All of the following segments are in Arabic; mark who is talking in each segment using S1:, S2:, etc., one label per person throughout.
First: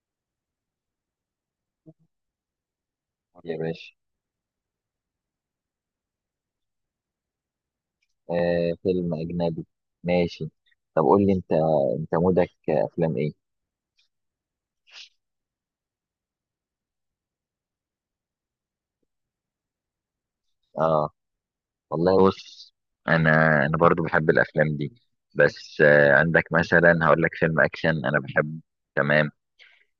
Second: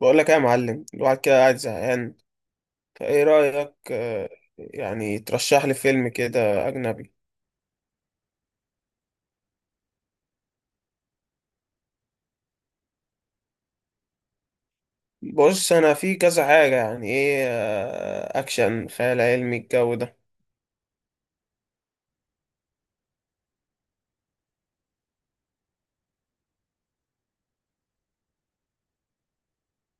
S1: بقول لك ايه يا معلم. الواحد كده قاعد زهقان، فايه
S2: يا
S1: رأيك؟
S2: باشا.
S1: يعني ترشح لي فيلم كده أجنبي.
S2: آه، فيلم أجنبي. ماشي. طب قول لي أنت مودك أفلام إيه؟
S1: بص، أنا في كذا حاجة، يعني ايه، أكشن، خيال علمي، الجو ده.
S2: آه والله، بص، أنا أنا برضو بحب الأفلام دي. بس عندك مثلا، هقول لك فيلم أكشن أنا بحبه، تمام؟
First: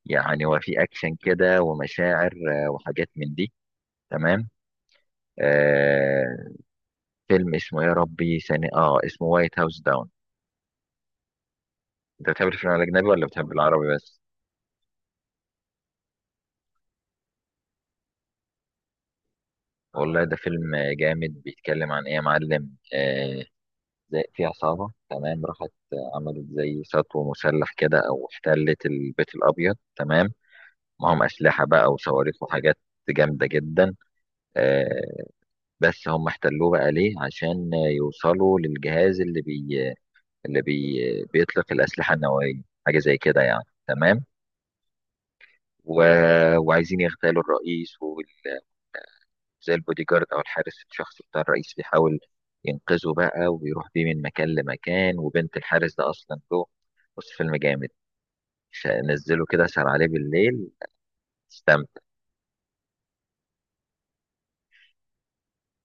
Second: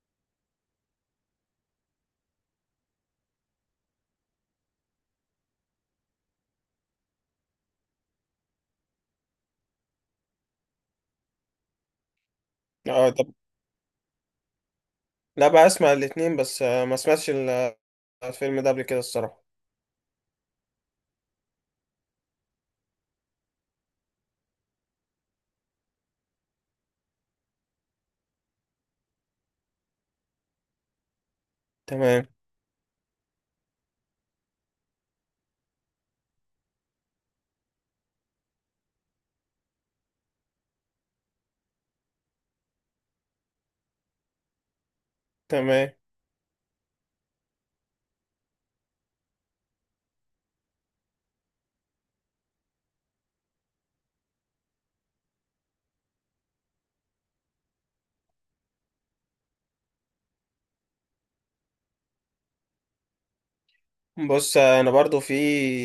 S2: يعني هو في أكشن كده ومشاعر، وحاجات من دي، تمام. آه، فيلم اسمه يا ربي ثاني، اسمه وايت هاوس داون. أنت بتحب الفيلم الأجنبي
S1: اه
S2: ولا
S1: طب،
S2: بتحب العربي بس؟
S1: لا بقى، أسمع الاتنين. بس ما سمعتش الفيلم ده قبل كده الصراحة.
S2: والله ده فيلم جامد. بيتكلم عن إيه يا معلم؟ زي في عصابة، تمام، راحت عملت زي سطو مسلح كده، أو احتلت البيت الأبيض، تمام. معهم أسلحة بقى
S1: تمام،
S2: وصواريخ وحاجات جامدة جدا. آه، بس هم احتلوه بقى ليه؟ عشان يوصلوا للجهاز اللي بيطلق الأسلحة النووية، حاجة زي كده يعني، تمام.
S1: تمام.
S2: و... وعايزين يغتالوا الرئيس، وزي البودي جارد أو الحارس الشخصي بتاع الرئيس بيحاول ينقذه بقى، ويروح بيه من مكان لمكان، وبنت الحارس ده أصلا له. بص، فيلم جامد. نزله كده، سهر عليه بالليل، تستمتع.
S1: بص، أنا برضو في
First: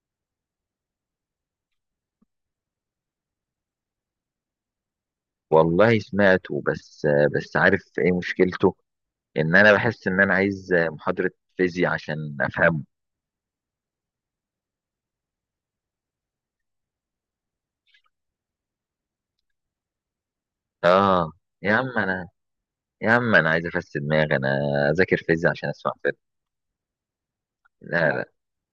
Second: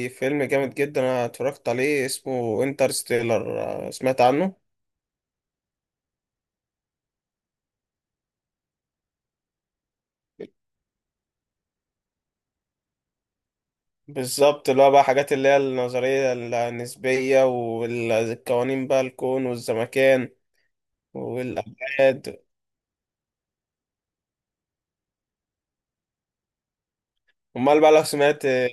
S1: فيلم جامد جدا أنا اتفرجت عليه اسمه انترستيلر. سمعت عنه.
S2: والله سمعته، بس عارف ايه مشكلته؟ ان انا بحس ان انا عايز محاضرة فيزياء عشان افهمه.
S1: بالظبط، اللي هو بقى حاجات اللي هي النظرية النسبية والقوانين بقى الكون والزمكان
S2: اه، يا عم انا،
S1: والأبعاد.
S2: يا عم انا عايز افسد دماغي، انا اذاكر فيزياء عشان اسمع فيلم؟
S1: أمال بقى لو
S2: لا لا.
S1: سمعت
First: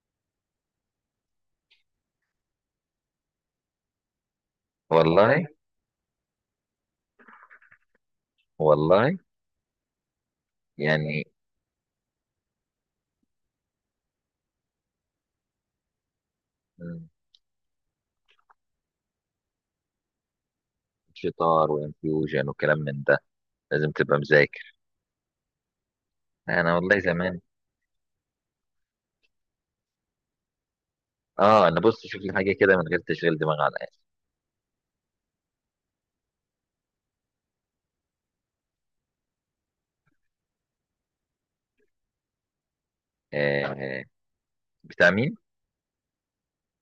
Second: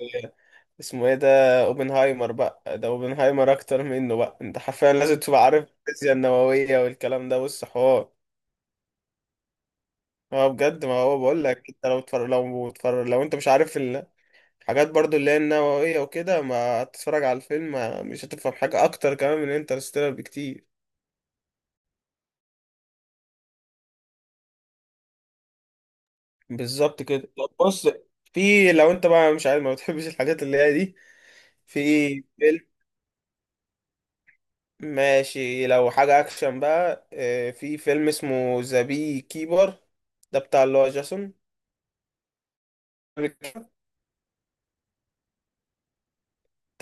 S1: اسمه ايه ده، اوبنهايمر. بقى ده اوبنهايمر أكتر منه بقى. أنت حرفيا لازم تبقى
S2: والله،
S1: عارف الفيزياء النووية والكلام ده. بص حوار،
S2: والله.
S1: هو بجد. ما هو
S2: يعني،
S1: بقول لك، أنت لو أنت مش عارف الحاجات برضو اللي هي النووية وكده، ما
S2: مم،
S1: هتتفرج على الفيلم. مش هتفهم حاجة أكتر كمان من انترستيلر بكتير.
S2: شطار وانفيوجن وكلام من ده، لازم تبقى مذاكر. انا والله
S1: بالظبط كده.
S2: زمان.
S1: طب بص، في لو انت بقى مش عارف، ما بتحبش الحاجات اللي هي دي،
S2: اه،
S1: في
S2: انا، بص شوف
S1: ايه؟
S2: لي حاجه
S1: فيلم
S2: كده من غير تشغيل دماغ على الاخر.
S1: ماشي لو حاجة اكشن بقى، في فيلم اسمه ذا بي كيبر. ده بتاع اللي هو جاسون.
S2: آه
S1: بتاع
S2: آه، بتاع مين؟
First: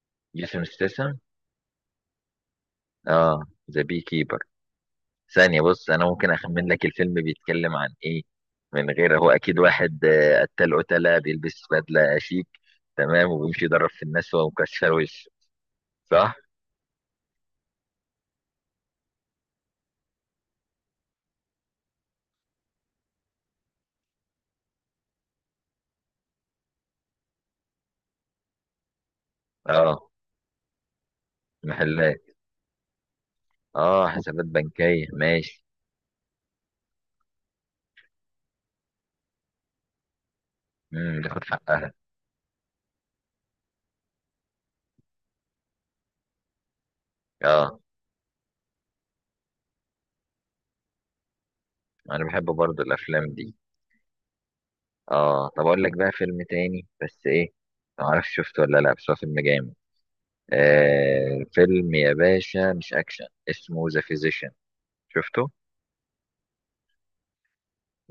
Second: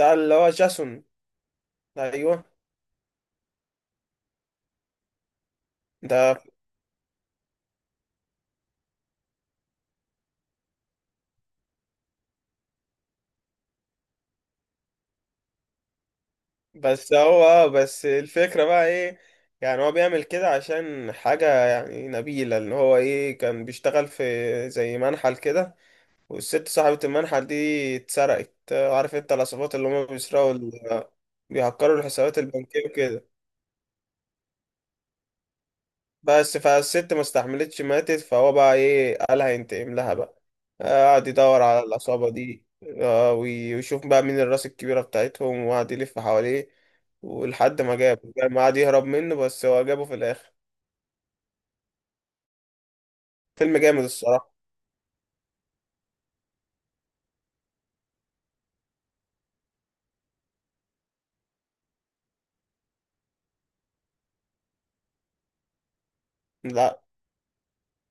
S1: اللي هو
S2: جيسون
S1: جاسون،
S2: ستاثام.
S1: ايوه.
S2: اه، ذا بي كيبر. ثانية، بص انا ممكن
S1: ده
S2: اخمن لك الفيلم بيتكلم عن ايه من غير. هو اكيد واحد، قتال، قتلة، بيلبس بدلة شيك، تمام، وبيمشي يضرب في الناس وهو مكشر وشه، صح؟
S1: بس هو بس الفكرة بقى ايه، يعني هو بيعمل كده عشان حاجة يعني نبيلة. اللي هو ايه، كان بيشتغل في زي منحل كده. والست صاحبة المنحل دي اتسرقت. عارف انت، العصابات اللي هم
S2: اه،
S1: بيسرقوا، بيهكروا
S2: محلات.
S1: الحسابات البنكية وكده.
S2: اه، حسابات بنكية، ماشي.
S1: بس فالست ما استحملتش، ماتت. فهو بقى ايه، قال هينتقم لها بقى. قعد
S2: تاخد
S1: يدور على
S2: حقها.
S1: العصابة دي. ويشوف بقى مين الراس الكبيرة بتاعتهم، وقعد يلف حواليه
S2: اه،
S1: ولحد ما جابه. ما قعد يهرب منه بس هو جابه في الآخر.
S2: انا بحب برضو الافلام دي.
S1: فيلم جامد الصراحة.
S2: اه، طب اقول لك بقى فيلم تاني، بس ايه، ما اعرفش شفته ولا لا، بس هو فيلم جامد. آه، فيلم يا باشا، مش اكشن، اسمه ذا فيزيشن. شفته؟
S1: لا.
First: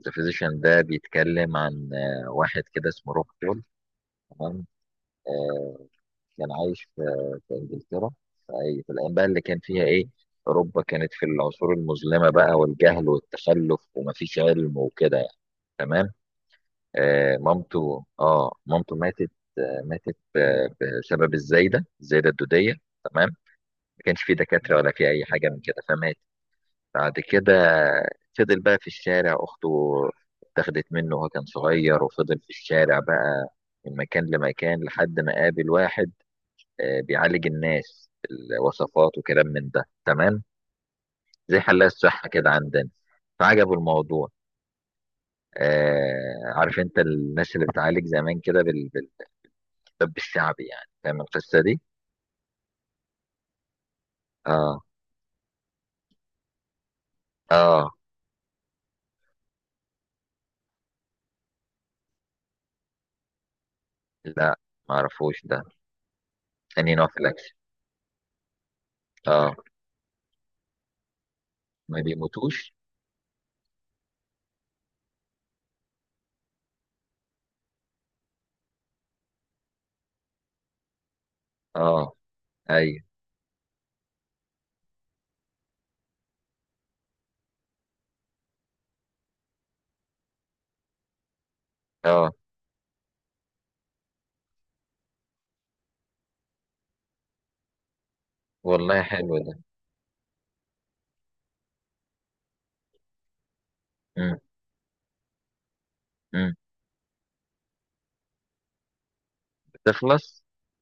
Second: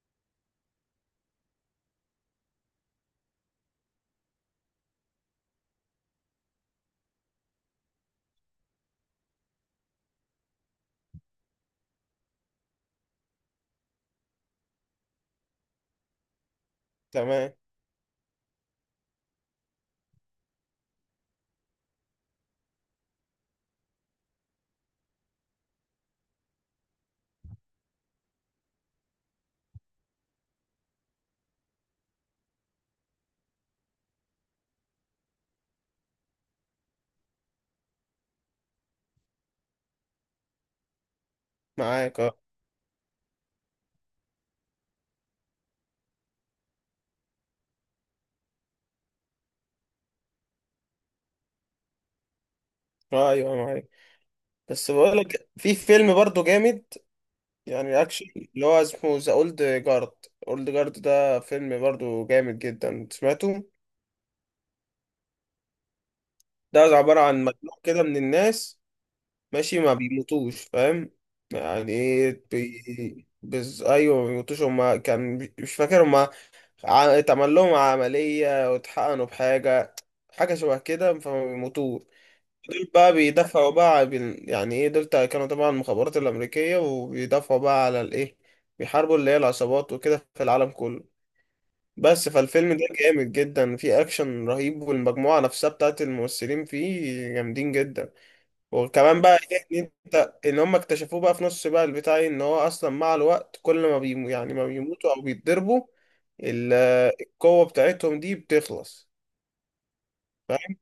S2: ذا فيزيشن ده بيتكلم عن، واحد كده اسمه روب بول، تمام. آه، كان عايش في، انجلترا، في في الايام بقى اللي كان فيها ايه، اوروبا كانت في العصور المظلمه بقى، والجهل والتخلف، ومفيش علم وكده، يعني، تمام. آه،
S1: تمام.
S2: مامته، مامته ماتت، آه، ماتت، آه، بسبب الزايده الدوديه، تمام. ما كانش في دكاتره ولا في اي حاجه من كده، فماتت. بعد كده فضل بقى في الشارع. أخته اتاخدت منه وهو كان صغير، وفضل في الشارع بقى من مكان لمكان لحد ما قابل واحد، بيعالج الناس، الوصفات وكلام من ده، تمام. زي حلاق
S1: معاك
S2: الصحة
S1: اه.
S2: كده عندنا. فعجبه الموضوع. آه، عارف انت الناس اللي بتعالج زمان كده بالطب الشعبي، يعني، فاهم القصة دي؟
S1: ايوه معاك.
S2: اه
S1: بس بقولك في فيلم برضه جامد،
S2: اه.
S1: يعني اكشن، اللي هو اسمه ذا اولد جارد. اولد جارد ده فيلم برضه جامد جدا، سمعته؟
S2: لا، معرفوش ده.
S1: ده
S2: اني نوع في
S1: عبارة عن
S2: الأكشن؟
S1: مجموعة كده من الناس.
S2: اه.
S1: ماشي، ما بيموتوش، فاهم؟ يعني
S2: ما
S1: ايه؟
S2: بيموتوش؟
S1: ايوه ما بيموتوش. هما كان مش فاكر هما. اتعمل لهم عملية واتحقنوا بحاجة، حاجة شبه كده، فما بيموتوش.
S2: اه،
S1: دول
S2: ايوه.
S1: بقى بيدافعوا بقى على يعني ايه، دول كانوا طبعا المخابرات الأمريكية، وبيدافعوا بقى على الايه، بيحاربوا اللي هي العصابات وكده في العالم كله. بس
S2: اه.
S1: فالفيلم ده جامد جدا، فيه اكشن رهيب، والمجموعة نفسها بتاعت الممثلين فيه جامدين جدا.
S2: والله
S1: وكمان
S2: حلو
S1: بقى
S2: ده.
S1: إيه، ان انت، ان هم اكتشفوه بقى في نص بقى البتاع إيه، ان هو اصلا مع الوقت، كل
S2: مم.
S1: ما بيموتوا او بيتضربوا،
S2: مم.
S1: ال- القوة بتاعتهم دي بتخلص،
S2: تخلص.
S1: فاهم؟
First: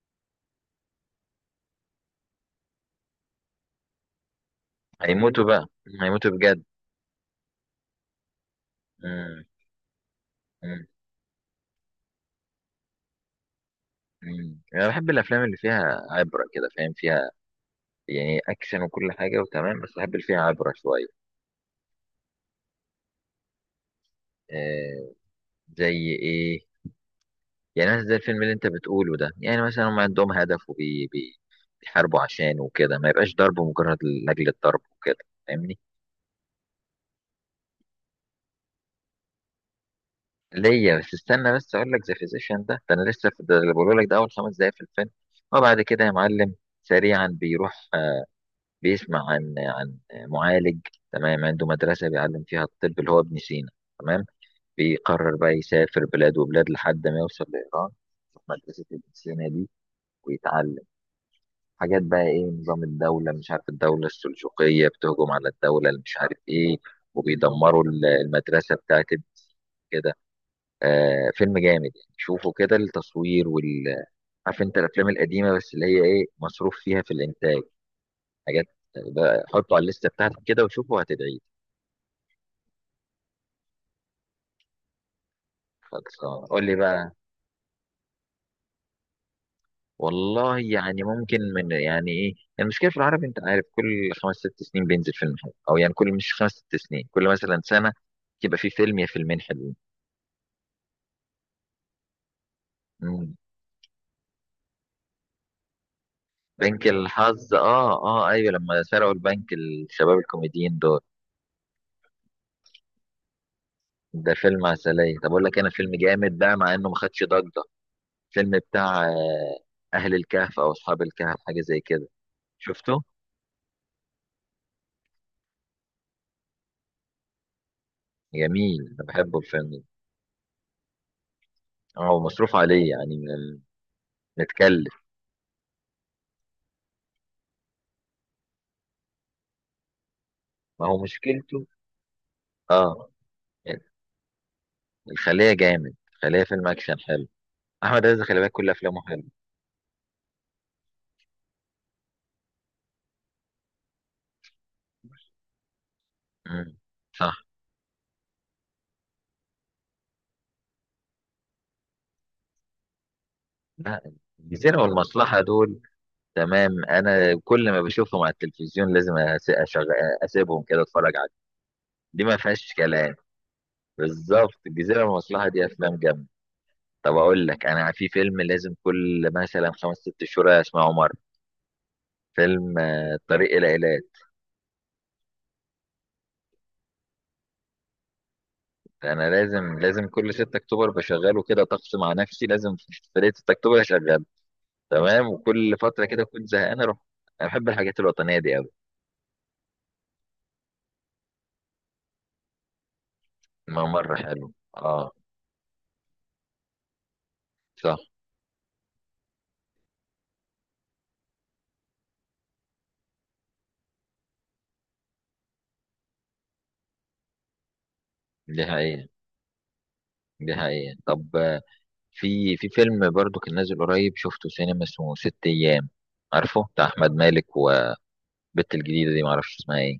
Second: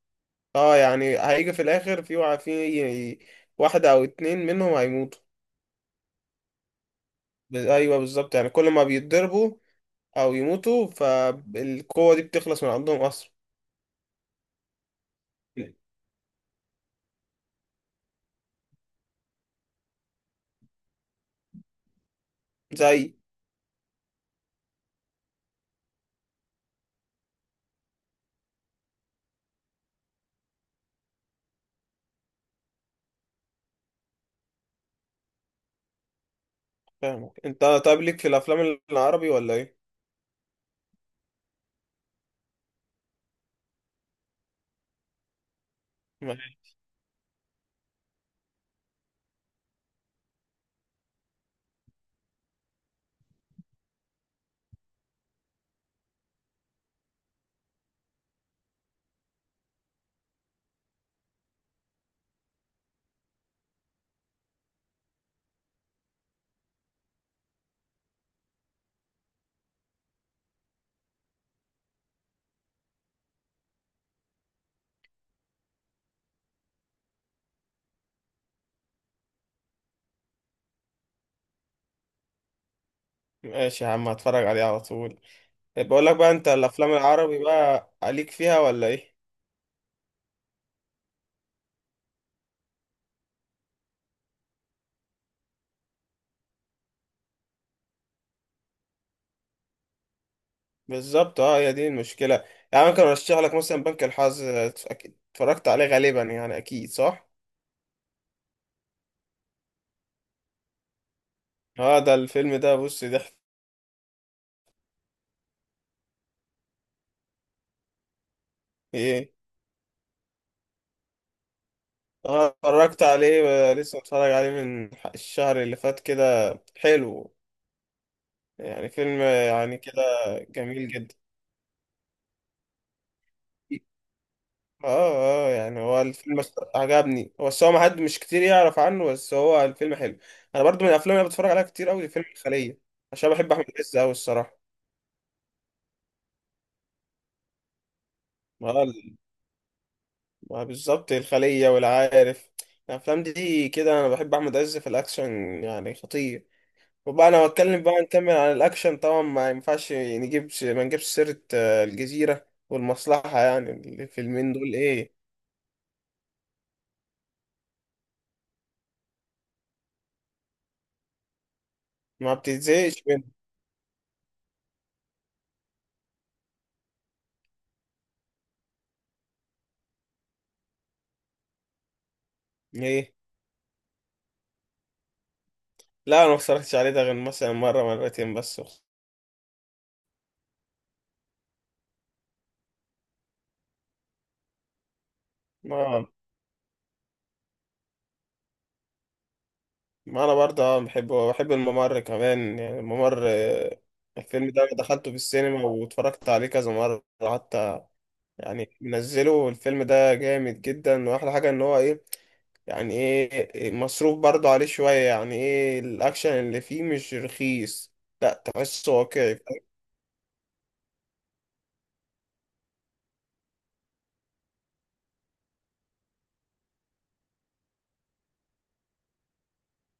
S1: اه، يعني هيجي في الاخر في في واحدة او اتنين منهم هيموتوا.
S2: هيموتوا بقى، هيموتوا بجد.
S1: ايوه بالظبط. يعني كل ما
S2: مم.
S1: بيتضربوا او يموتوا
S2: مم.
S1: فالقوة دي بتخلص من عندهم اصلا.
S2: مم. انا بحب الافلام اللي فيها عبره كده، فاهم؟ فيها يعني اكشن وكل حاجه، وتمام، بس بحب اللي فيها عبره شويه.
S1: زي.
S2: آه، زي ايه؟ يعني مثلا زي الفيلم اللي انت بتقوله ده. يعني مثلا هم عندهم هدف، وبي بي بيحاربوا عشانه وكده، ما يبقاش ضرب مجرد لاجل الضرب وكده، فاهمني؟
S1: فاهمك. انت طيب، ليك في الافلام العربي ولا ايه؟
S2: ليا، بس استنى، بس اقول لك ذا فيزيشن ده انا لسه في ده اللي بقوله لك، ده اول خمس دقايق في الفيلم. وبعد كده يا معلم، سريعا بيروح، بيسمع عن، معالج، تمام، عنده مدرسه بيعلم فيها الطب، اللي هو ابن سينا، تمام. بيقرر بقى يسافر بلاد وبلاد لحد ما يوصل لايران، في مدرسه ابن سينا دي، ويتعلم حاجات بقى، ايه، نظام الدوله، مش عارف، الدوله السلجوقيه بتهجم على الدوله اللي مش عارف ايه، وبيدمروا المدرسه بتاعت ابن، كده. آه، فيلم جامد يعني، شوفوا كده التصوير وال. عارف انت الافلام القديمه بس اللي هي ايه، مصروف فيها في الانتاج، حاجات بقى. حطوا على الليسته بتاعتك كده، وشوفوا هتدعي.
S1: ماشي يا عم، هتفرج عليه على طول. بقول لك بقى،
S2: خلصان،
S1: انت
S2: قول لي
S1: الافلام
S2: بقى.
S1: العربي بقى عليك فيها ولا ايه؟
S2: والله يعني، ممكن من، يعني ايه، يعني، المشكله في العربي، انت عارف، كل خمس ست سنين بينزل فيلم حلو، او يعني كل، مش خمس ست سنين، كل مثلا سنه يبقى في فيلم يا فيلمين حلوين.
S1: بالظبط اه، هي دي المشكله. يعني ممكن
S2: مم.
S1: ارشح لك مثلا بنك الحظ، اكيد اتفرجت عليه غالبا، يعني
S2: بنك
S1: اكيد صح.
S2: الحظ؟ اه اه، ايوه، لما سرقوا البنك الشباب الكوميديين دول،
S1: اه ده الفيلم ده بص ضحك.
S2: ده فيلم عسلية. طب أقول لك أنا فيلم جامد بقى، مع إنه ما خدش ضجة، فيلم بتاع،
S1: ايه.
S2: أهل الكهف، أو أصحاب الكهف، حاجة زي كده.
S1: اه
S2: شفته؟
S1: اتفرجت عليه. لسه اتفرج عليه من الشهر اللي فات كده، حلو.
S2: جميل،
S1: يعني
S2: أنا
S1: فيلم
S2: بحبه الفيلم
S1: يعني
S2: ده.
S1: كده جميل جدا.
S2: اه، هو مصروف عليه، يعني،
S1: اه
S2: متكلف.
S1: اه. يعني هو الفيلم عجبني هو، بس هو ما حد مش كتير يعرف عنه، بس هو الفيلم حلو. انا برضو
S2: ما
S1: من
S2: هو
S1: الافلام اللي بتفرج عليها
S2: مشكلته.
S1: كتير قوي فيلم الخليه،
S2: اه،
S1: عشان بحب احمد عز قوي الصراحه.
S2: الخلية جامد، الخلية فيلم أكشن حلو. أحمد عز خلي بالك، كل
S1: ما هو
S2: أفلامه
S1: ال-
S2: حلوة.
S1: ما هو بالظبط الخليه والعارف، الافلام دي كده انا بحب احمد عز في الاكشن، يعني خطير.
S2: مم.
S1: وبقى
S2: صح.
S1: انا بتكلم بقى نكمل عن الاكشن، طبعا ما ينفعش نجيب ما نجيبش سيره الجزيره والمصلحه. يعني
S2: لا،
S1: الفيلمين دول
S2: الجزيرة
S1: ايه،
S2: والمصلحة دول، تمام، أنا كل ما بشوفهم على التلفزيون لازم أسيبهم كده أتفرج عليهم، دي
S1: ما
S2: ما فيهاش
S1: بتتزهقش
S2: كلام.
S1: منهم.
S2: بالظبط، الجزيرة والمصلحة دي أفلام جامدة. طب أقول لك، أنا في فيلم لازم كل مثلا خمس ست شهور أسمعه مرة، فيلم،
S1: ايه،
S2: الطريق إلى إيلات.
S1: لا انا ما اتفرجتش عليه ده غير مثلا مره مرتين بس.
S2: أنا لازم كل 6 أكتوبر بشغله، كده طقس مع نفسي، لازم في ليلة 6 أكتوبر أشغله، تمام، وكل فترة
S1: ما
S2: كده كنت زهقان أروح. أنا بحب الحاجات الوطنية دي أوي.
S1: ما انا برضه اه بحب، بحب الممر كمان. يعني الممر
S2: ما مرة
S1: الفيلم
S2: حلو،
S1: ده دخلته
S2: أه،
S1: في السينما واتفرجت عليه كذا مرة حتى.
S2: صح.
S1: يعني منزله الفيلم ده جامد جدا، واحلى حاجة ان هو ايه، يعني ايه، مصروف برضه عليه شوية، يعني ايه الاكشن اللي فيه مش رخيص، لا
S2: دي
S1: تحسه
S2: حقيقة،
S1: واقعي.
S2: دي حقيقة. طب، في فيلم برضو كان نازل قريب، شفته سينما، اسمه ست أيام، عارفه؟ بتاع أحمد مالك و، البت الجديدة دي معرفش اسمها ايه.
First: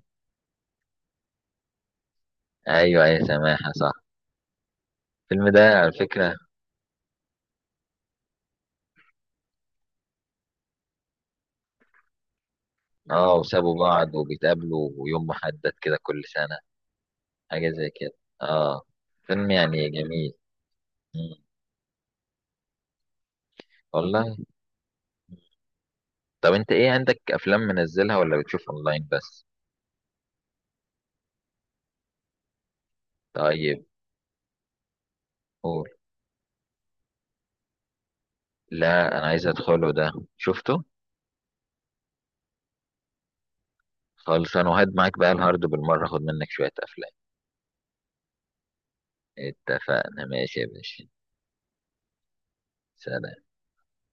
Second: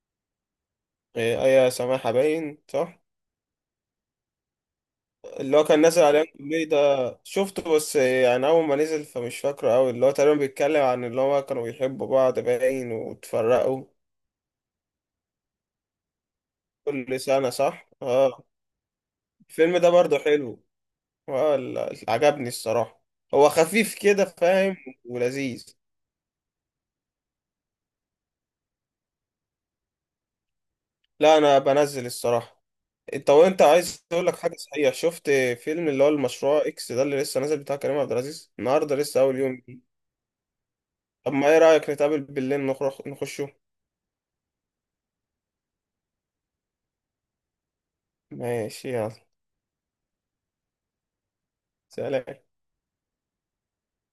S1: ايه ايه سماحة، باين صح.
S2: ايوه، اي سماحة، صح. الفيلم
S1: اللي هو
S2: ده
S1: كان
S2: على
S1: نازل عليه
S2: فكرة،
S1: كوميدي ده، شفته بس يعني أول ما نزل فمش فاكره أوي. اللي هو تقريبا بيتكلم عن اللي هو كانوا بيحبوا بعض باين
S2: اه، وسابوا
S1: واتفرقوا،
S2: بعض وبيتقابلوا يوم محدد كده كل سنة،
S1: كل سنة
S2: حاجة
S1: صح؟
S2: زي كده.
S1: اه.
S2: اه، فيلم
S1: الفيلم ده
S2: يعني
S1: برضه
S2: جميل.
S1: حلو.
S2: مم.
S1: اه، عجبني الصراحة. هو خفيف كده
S2: والله.
S1: فاهم، ولذيذ.
S2: طب انت ايه، عندك افلام منزلها ولا بتشوف اونلاين بس؟
S1: لا أنا بنزل الصراحة. انت وانت
S2: طيب،
S1: عايز اقول لك حاجة، صحيح، شفت فيلم
S2: قول.
S1: اللي هو المشروع اكس ده اللي لسه نازل بتاع كريم عبد العزيز؟ النهارده
S2: لا،
S1: لسه
S2: انا
S1: اول
S2: عايز
S1: يوم.
S2: ادخله ده، شفته؟
S1: طب ما ايه رأيك نتقابل بالليل نخرج نخشه؟
S2: خلص، انا وهد معاك بقى الهارد بالمرة، خد منك شوية افلام.
S1: ماشي، يلا.
S2: اتفقنا، ماشي يا باشا.
S1: سلام.
S2: سلام.